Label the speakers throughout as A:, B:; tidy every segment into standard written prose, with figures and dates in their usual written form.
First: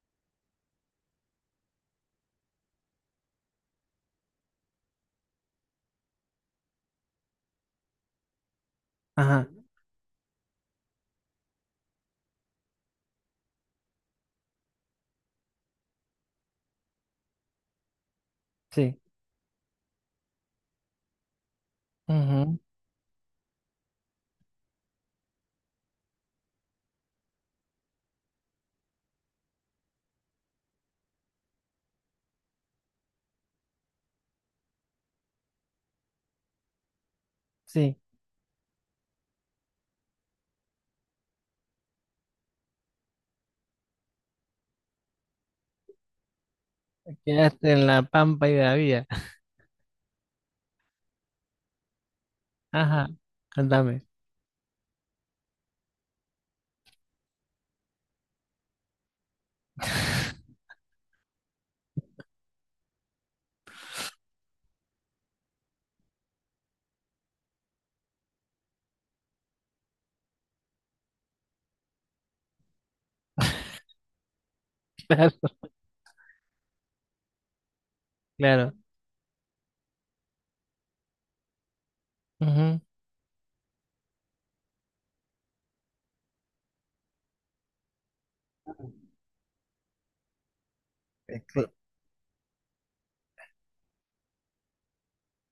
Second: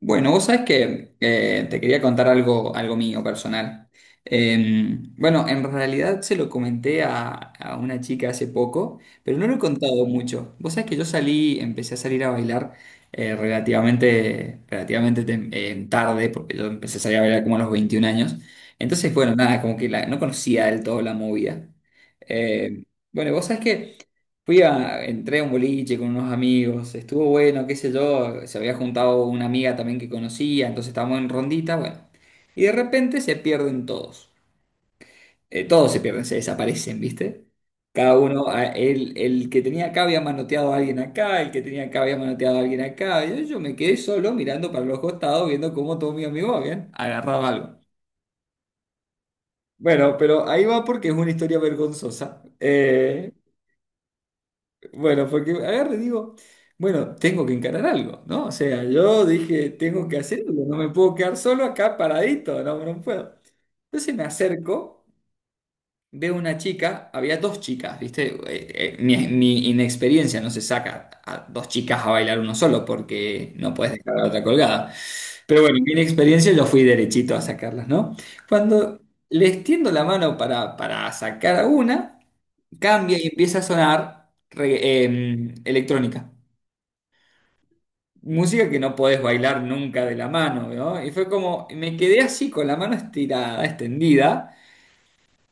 A: Bueno, vos sabés que te quería contar algo, algo mío personal. Bueno, en realidad se lo comenté a una chica hace poco, pero no
B: Ajá,
A: lo he contado mucho. Vos sabés que yo salí, empecé a salir a bailar relativamente tarde, porque yo empecé a salir a bailar como a los 21 años.
B: sí.
A: Entonces, bueno, nada, como que no conocía del todo la movida.
B: Ujú,
A: Eh, bueno, vos sabés que... Fui entré a un boliche con unos amigos, estuvo bueno, qué sé yo, se había juntado una amiga también que conocía, entonces estábamos en rondita, bueno. Y de repente se pierden todos. Todos se pierden, se desaparecen, ¿viste?
B: sí.
A: Cada uno, el que tenía acá había manoteado a alguien acá, el que tenía acá había manoteado a alguien acá. Y yo me quedé solo mirando para los costados, viendo cómo todos mis amigos habían agarrado
B: Quedaste
A: algo.
B: en la pampa y de la vida.
A: Bueno, pero ahí va porque es una historia vergonzosa.
B: Ajá, contame.
A: Bueno, porque agarre, y digo, bueno, tengo que encarar algo, ¿no? O sea, yo dije, tengo que hacer algo, no me puedo quedar solo acá paradito, no, no puedo. Entonces me acerco. Veo una chica, había dos chicas, ¿viste? Mi inexperiencia no se saca a dos chicas a bailar uno solo porque no puedes dejar a la otra colgada. Pero bueno, mi inexperiencia yo fui derechito a sacarlas, ¿no?
B: Claro, claro.
A: Cuando les tiendo la mano para sacar a una,
B: Ujú.
A: cambia y empieza a sonar electrónica. Música que no podés bailar nunca de la mano, ¿no? Y fue como, me quedé así con la mano estirada, extendida.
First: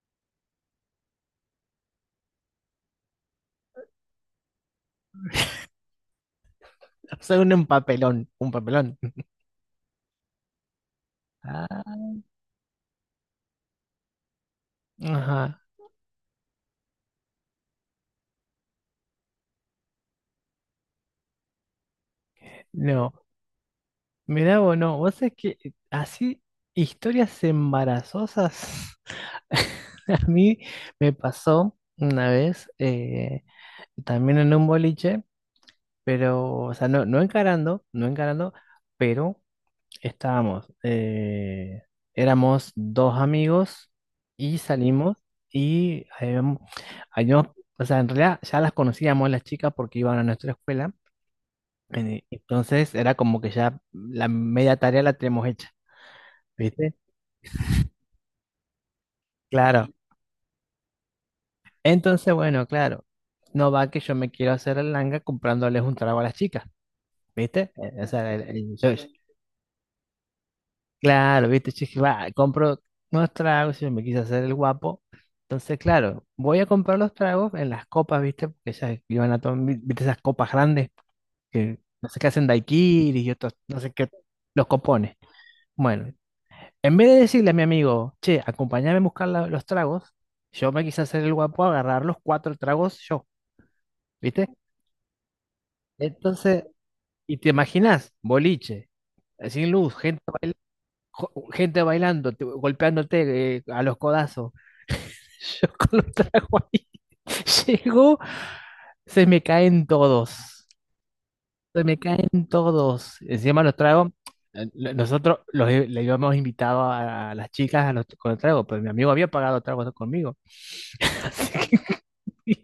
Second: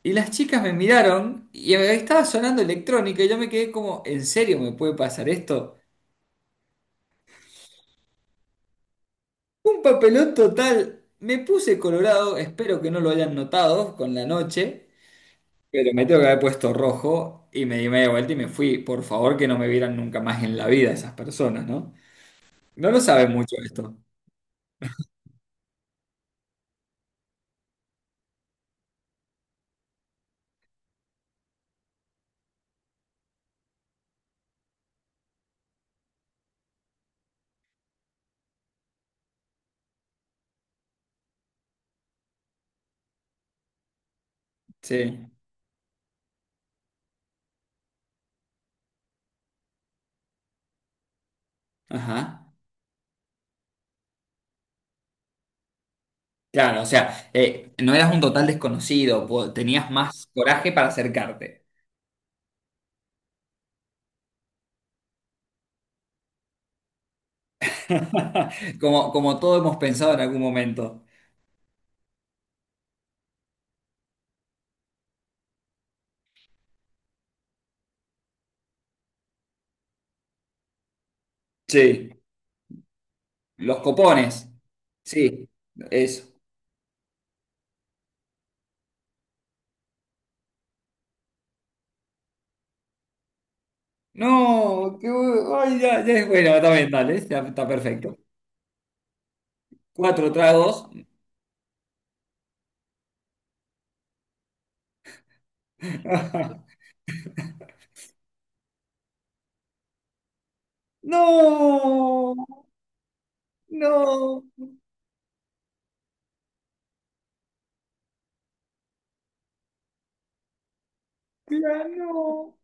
A: Y las chicas me miraron y estaba sonando electrónica y yo me quedé como, ¿en serio me puede pasar esto?
B: O sea, un papelón, un papelón.
A: Un papelón total. Me puse
B: Ah,
A: colorado, espero que no lo hayan notado con la noche,
B: ajá,
A: pero me tengo que haber puesto rojo y me di media vuelta y me fui. Por favor, que no me vieran nunca más en la vida esas personas, ¿no? No lo
B: no.
A: saben mucho esto.
B: Mirá vos, no. Vos sabés que así, historias embarazosas. A mí me pasó una vez, también en un boliche, pero, o sea, no, no encarando, no encarando, pero. Estábamos, éramos dos amigos y salimos
A: Sí.
B: y habíamos- o sea, en realidad ya las conocíamos las chicas porque iban a nuestra escuela,
A: Ajá.
B: entonces era como que ya la media tarea la tenemos hecha,
A: Claro, o
B: ¿viste?
A: sea, no eras un total desconocido,
B: Claro.
A: tenías más coraje para acercarte.
B: Entonces, bueno, claro, no va que yo me quiero hacer el langa comprándoles un trago a las chicas, ¿viste? O sea,
A: Como, como todos hemos pensado en algún momento.
B: claro, viste, yo dije, va, compro unos tragos, yo me quise hacer el guapo. Entonces, claro, voy a comprar los tragos en las copas, viste, porque ellas iban a tomar, viste, esas copas grandes que no
A: Sí,
B: sé qué hacen daiquiris y otros,
A: los
B: no sé qué,
A: copones.
B: los copones.
A: Sí,
B: Bueno,
A: eso.
B: en vez de decirle a mi amigo, che, acompáñame a buscar los tragos, yo me quise hacer el guapo, agarrar los cuatro tragos yo, viste.
A: No, ay, ya, ya es bueno,
B: Entonces,
A: también dale,
B: y
A: ya
B: te
A: está
B: imaginas,
A: perfecto.
B: boliche, sin luz, gente
A: Cuatro
B: bailando.
A: tragos.
B: Gente bailando, golpeándote a los codazos. Yo con los tragos ahí. Llego, se me caen todos. Se me
A: No,
B: caen todos. Encima los trago
A: no,
B: nosotros los, le íbamos invitado a las chicas a con el trago, pero mi amigo había pagado tragos conmigo. Así que
A: claro. No.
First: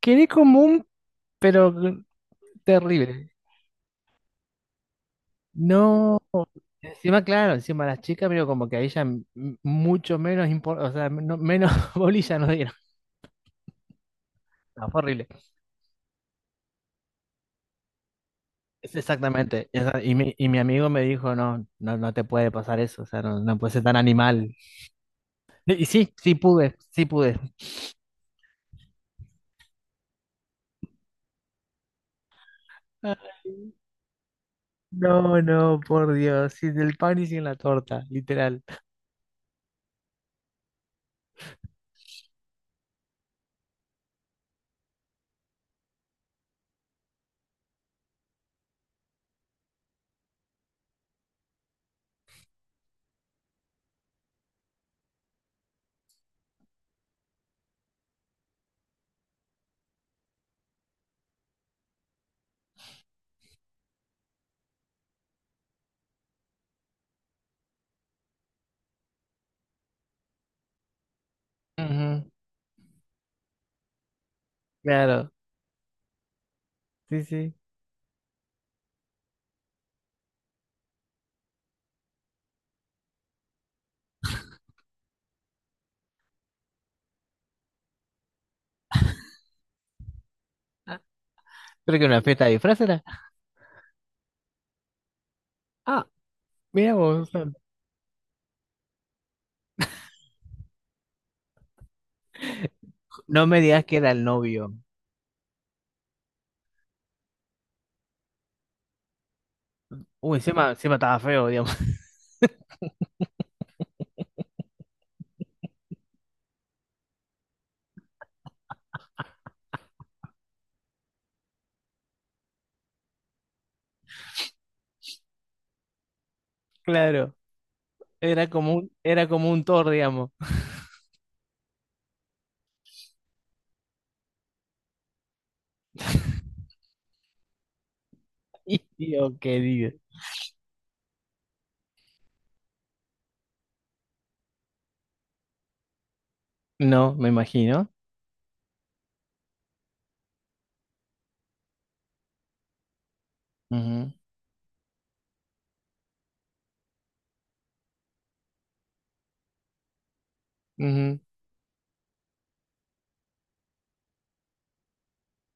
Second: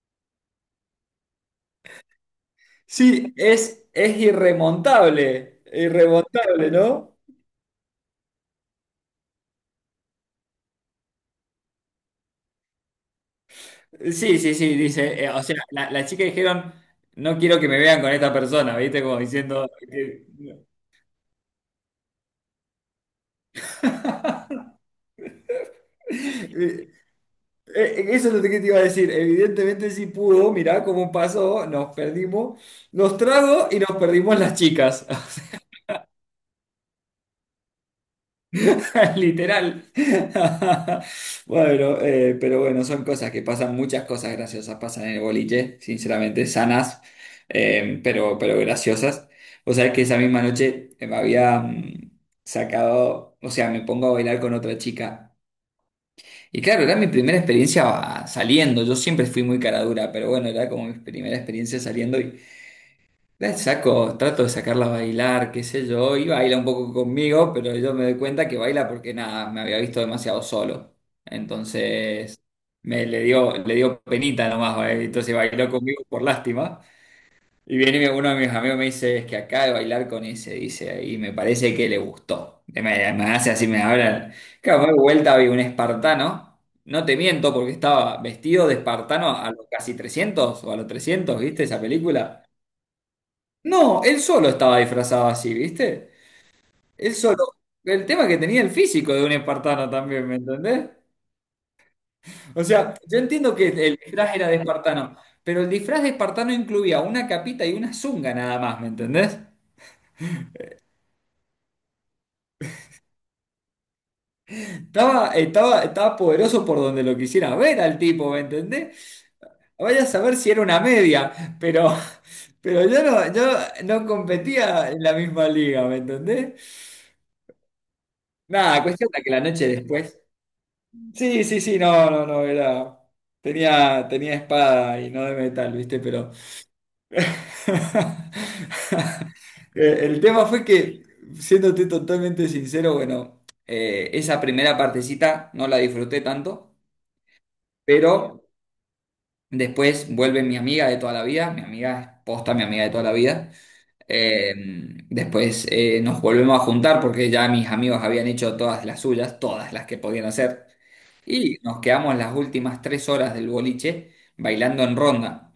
B: quedé como un, pero terrible.
A: Sí, es irremontable,
B: No.
A: irremontable, ¿no?
B: Encima, claro, encima las chicas, pero como que a ella mucho menos, o sea, menos bolilla nos dieron.
A: Sí, sí, sí,
B: No, fue
A: dice,
B: horrible.
A: o sea, la chica dijeron, no quiero que me vean con esta persona,
B: Es
A: ¿viste? Como
B: Exactamente.
A: diciendo... que-
B: Y mi amigo me dijo, no, no, no te puede pasar eso, o sea, no, no puedes ser tan animal. Y sí, sí pude, sí pude.
A: Eso es lo que te iba a decir. Evidentemente sí pudo, mirá cómo pasó, nos perdimos
B: Ay,
A: los tragos y nos perdimos las chicas.
B: no, no, por Dios, sin el pan y sin la torta, literal.
A: O sea, literal. Bueno, pero bueno, son cosas que pasan, muchas cosas graciosas pasan en el boliche, sinceramente, sanas, pero graciosas. O sea, que esa misma noche me había sacado, o sea, me pongo a bailar con otra chica. Y claro, era mi primera experiencia saliendo. Yo siempre fui muy cara dura, pero bueno, era como mi primera experiencia saliendo y la saco, trato de sacarla a bailar, qué sé yo, y baila un poco conmigo, pero yo me doy cuenta que baila porque nada, me había visto demasiado solo.
B: Ujú,
A: Entonces le dio penita nomás, ¿eh?
B: claro,
A: Entonces bailó conmigo por lástima.
B: sí, sí.
A: Y viene uno de mis amigos me dice, es que acá de bailar con ese, dice, y me parece que le gustó. Me hace así, me habla. Claro, me doy vuelta, vi un espartano. No te miento, porque estaba vestido de espartano a los casi trescientos o a los
B: Ah,
A: trescientos ¿viste esa
B: creo que una fiesta
A: película?
B: de disfraz era.
A: No, él solo estaba disfrazado así,
B: Ah,
A: ¿viste?
B: mira
A: Él
B: vos, o
A: solo.
B: sea,
A: El tema que tenía el físico de un espartano también, ¿me entendés? O sea, yo
B: no
A: entiendo
B: me
A: que
B: digas que
A: el
B: era el
A: disfraz era de
B: novio.
A: espartano, pero el disfraz de espartano incluía una capita y una zunga nada más, ¿me entendés?
B: Uy, encima, encima estaba feo, digamos.
A: Estaba poderoso por donde lo quisiera ver al tipo, ¿me entendés? Vaya a saber si era una media, pero, pero yo no, yo no competía en la misma liga, ¿me entendés?
B: Claro,
A: Nada, cuestión de
B: era
A: que la
B: como un
A: noche
B: Thor,
A: después.
B: digamos.
A: Sí, sí, sí, no, no, no, era. Tenía espada y no de metal, ¿viste? Pero.
B: Dios querido.
A: El tema fue que, siéndote totalmente sincero, bueno, esa primera partecita no la disfruté tanto,
B: No, me imagino.
A: pero después vuelve mi amiga de toda la vida, mi amiga es posta, mi amiga de toda la vida. Eh, Después nos volvemos a juntar porque ya mis amigos habían hecho todas las suyas, todas las que podían hacer.
B: Ujú,
A: Y nos quedamos las últimas 3 horas del boliche bailando en ronda.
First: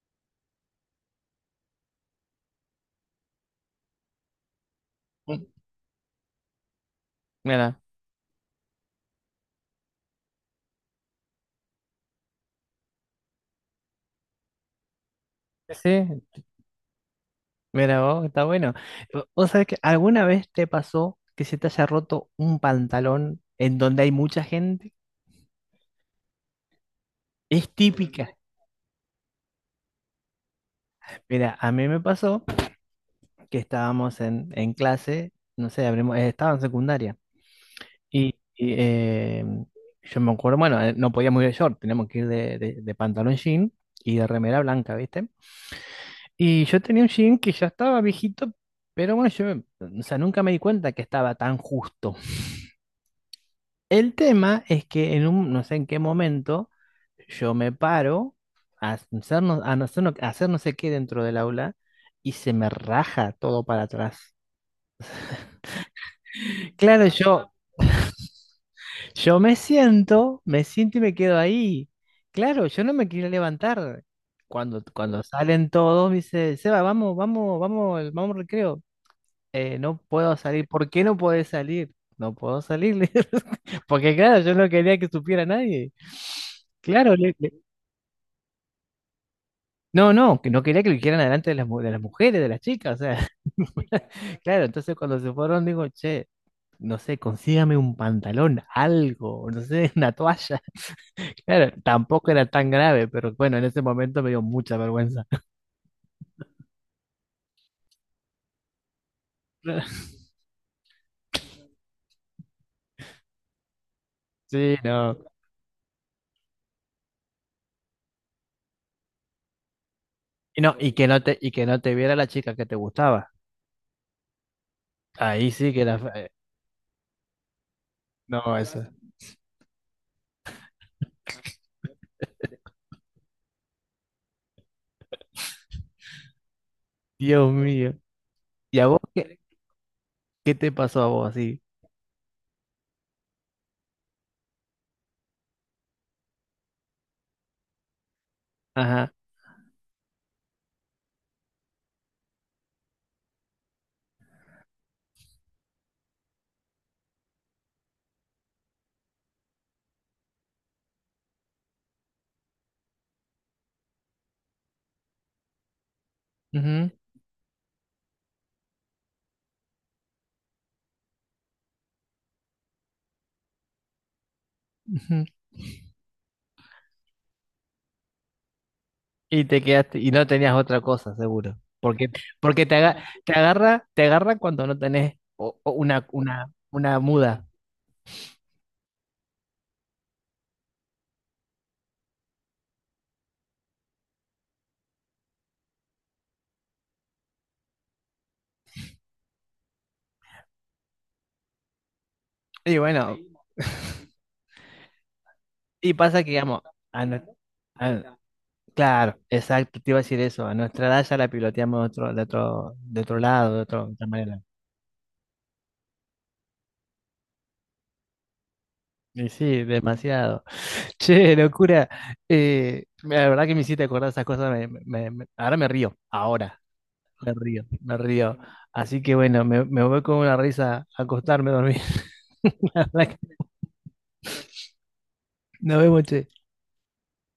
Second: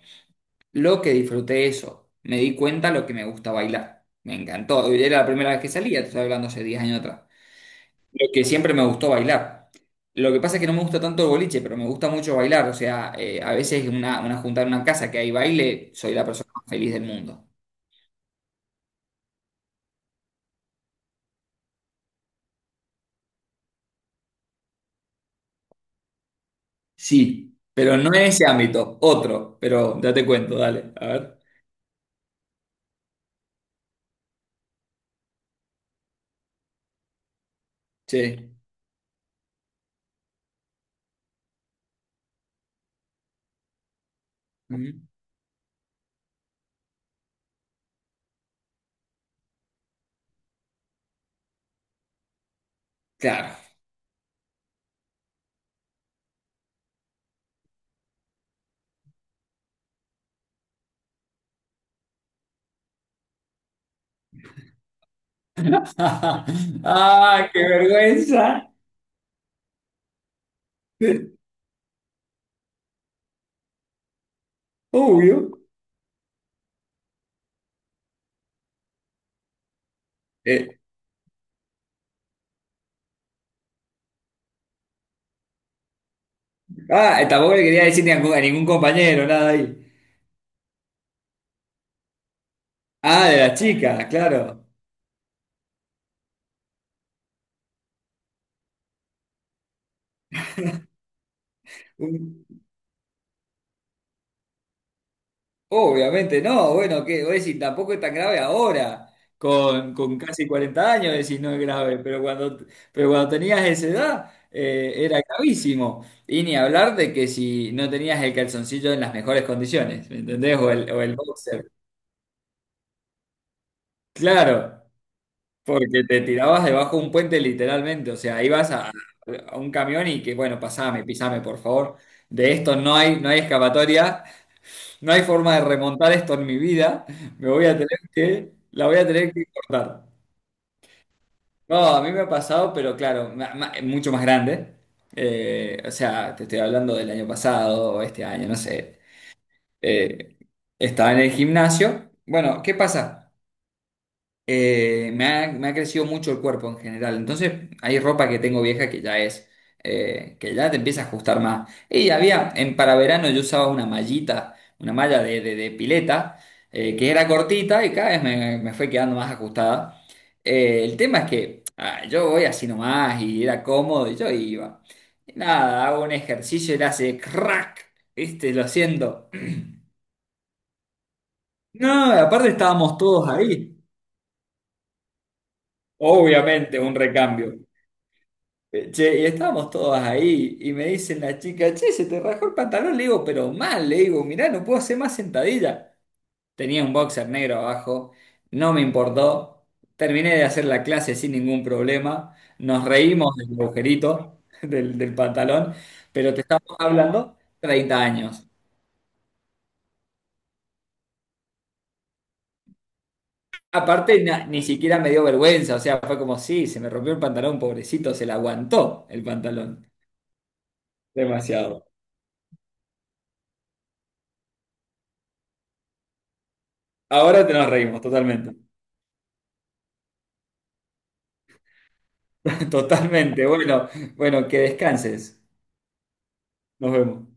A: Lo que disfruté eso, me di cuenta lo que me gusta bailar. Me encantó. Era la
B: ujú.
A: primera vez que salía, te estoy hablando hace 10 años atrás.
B: Mira,
A: Lo que siempre me gustó bailar. Lo que pasa es que no me gusta tanto el boliche, pero me gusta mucho bailar. O sea, a veces una juntada en una casa que hay
B: sí,
A: baile, soy la persona más feliz del mundo.
B: mira vos, está bueno. ¿Vos sabés que alguna vez te pasó que se te haya roto un pantalón en donde hay mucha gente?
A: Sí,
B: Es
A: pero no en
B: típica.
A: ese ámbito, otro. Pero ya te cuento, dale. A ver.
B: Mira, a mí me pasó que estábamos en clase, no sé, abrimos, estaba en secundaria. Y,
A: Sí.
B: y, eh, yo me acuerdo, bueno, no podíamos ir de short, teníamos que ir de pantalón jean y de remera blanca,
A: Ujú.
B: ¿viste? Y yo tenía un jean que ya estaba viejito, pero bueno, yo, o sea, nunca me di cuenta que estaba tan justo.
A: Claro.
B: El tema es que en un, no sé en qué momento, yo me paro a hacer no, a no, hacer no a hacer no sé qué dentro del aula y se me raja todo para atrás. Claro,
A: ¡Ah,
B: yo,
A: qué vergüenza!
B: yo me siento y me quedo ahí. Claro, yo no me quería levantar. Cuando
A: Obvio.
B: salen todos, me dice, Seba, vamos, vamos, vamos, vamos al recreo. No puedo salir.
A: Eh,
B: ¿Por qué no podés salir? No puedo salir. le Porque claro, yo no quería que supiera nadie. Claro,
A: ah, tampoco le quería decir ni a, ningún a ningún compañero, nada ahí.
B: no, no, que no quería que lo hicieran adelante de las mujeres, de las chicas, o sea,
A: Ah, de las chicas,
B: claro,
A: claro.
B: entonces cuando se fueron digo, che, no sé, consígame un pantalón, algo, no sé, una toalla. Claro, tampoco era tan grave, pero bueno, en ese momento me dio mucha vergüenza.
A: Obviamente no, bueno, que vos decís, tampoco es tan grave ahora, con casi 40 años decís no es grave, pero cuando tenías esa edad
B: Sí,
A: era
B: no.
A: gravísimo. Y ni hablar de que si no tenías el calzoncillo en las mejores condiciones, ¿me entendés?
B: Y no, y
A: O
B: que
A: el
B: no te, y que
A: boxer.
B: no te viera la chica que te gustaba.
A: Claro,
B: Ahí sí que era
A: porque te tirabas debajo de un puente literalmente, o sea,
B: no,
A: ibas
B: eso.
A: a un camión y que, bueno, pasame, pisame, por favor. De esto no hay, no hay escapatoria. No hay forma de remontar esto en mi vida. Me
B: Dios
A: voy a
B: mío.
A: tener que,
B: ¿Y
A: la
B: a
A: voy
B: vos
A: a tener
B: qué,
A: que cortar.
B: qué te pasó a vos así?
A: No, a mí me ha pasado, pero claro, mucho más grande. O sea, te estoy hablando del año pasado, este año, no sé.
B: Ajá.
A: Eh, estaba en el gimnasio. Bueno, ¿qué pasa? Me ha crecido mucho el cuerpo en general. Entonces, hay ropa que tengo vieja que ya es, que ya te empieza a ajustar más. Y había, en para verano yo usaba una mallita, una malla de pileta,
B: Ujú,
A: que era cortita y cada vez me fue quedando más ajustada. El tema es que yo voy así nomás y era cómodo y yo iba.
B: ujú.
A: Y nada, hago un ejercicio y le hace crack, ¿viste? Lo siento.
B: Y te quedaste, y no tenías otra cosa, seguro. Porque,
A: No, aparte
B: porque
A: estábamos todos
B: te
A: ahí.
B: agarra, cuando no tenés o una, una,
A: Obviamente, un
B: una muda.
A: recambio. Che, y estábamos todos ahí y me dicen la chica, che, se te rajó el pantalón, le digo, pero mal, le digo, mirá, no puedo hacer más sentadilla. Tenía un boxer negro abajo, no me importó, terminé de hacer la clase sin ningún problema,
B: Y
A: nos
B: bueno,
A: reímos del agujerito del pantalón,
B: y pasa que,
A: pero te
B: digamos,
A: estamos
B: a nue-
A: hablando 30
B: a-
A: años.
B: claro, exacto, te iba a decir eso. A nuestra edad ya la piloteamos de otro lado, de otra
A: Aparte,
B: manera.
A: ni siquiera me dio vergüenza, o sea, fue como, sí, se me rompió el pantalón, pobrecito, se le aguantó el
B: Y sí,
A: pantalón.
B: demasiado. Che,
A: Demasiado.
B: locura. La verdad que me hiciste acordar esas cosas. Ahora me río, ahora me
A: Ahora te
B: río,
A: nos
B: me
A: reímos
B: río.
A: totalmente.
B: Así que bueno, me voy con una risa a acostarme a dormir.
A: Totalmente. Bueno, bueno, que descanses.
B: Nos vemos, che.
A: Nos vemos.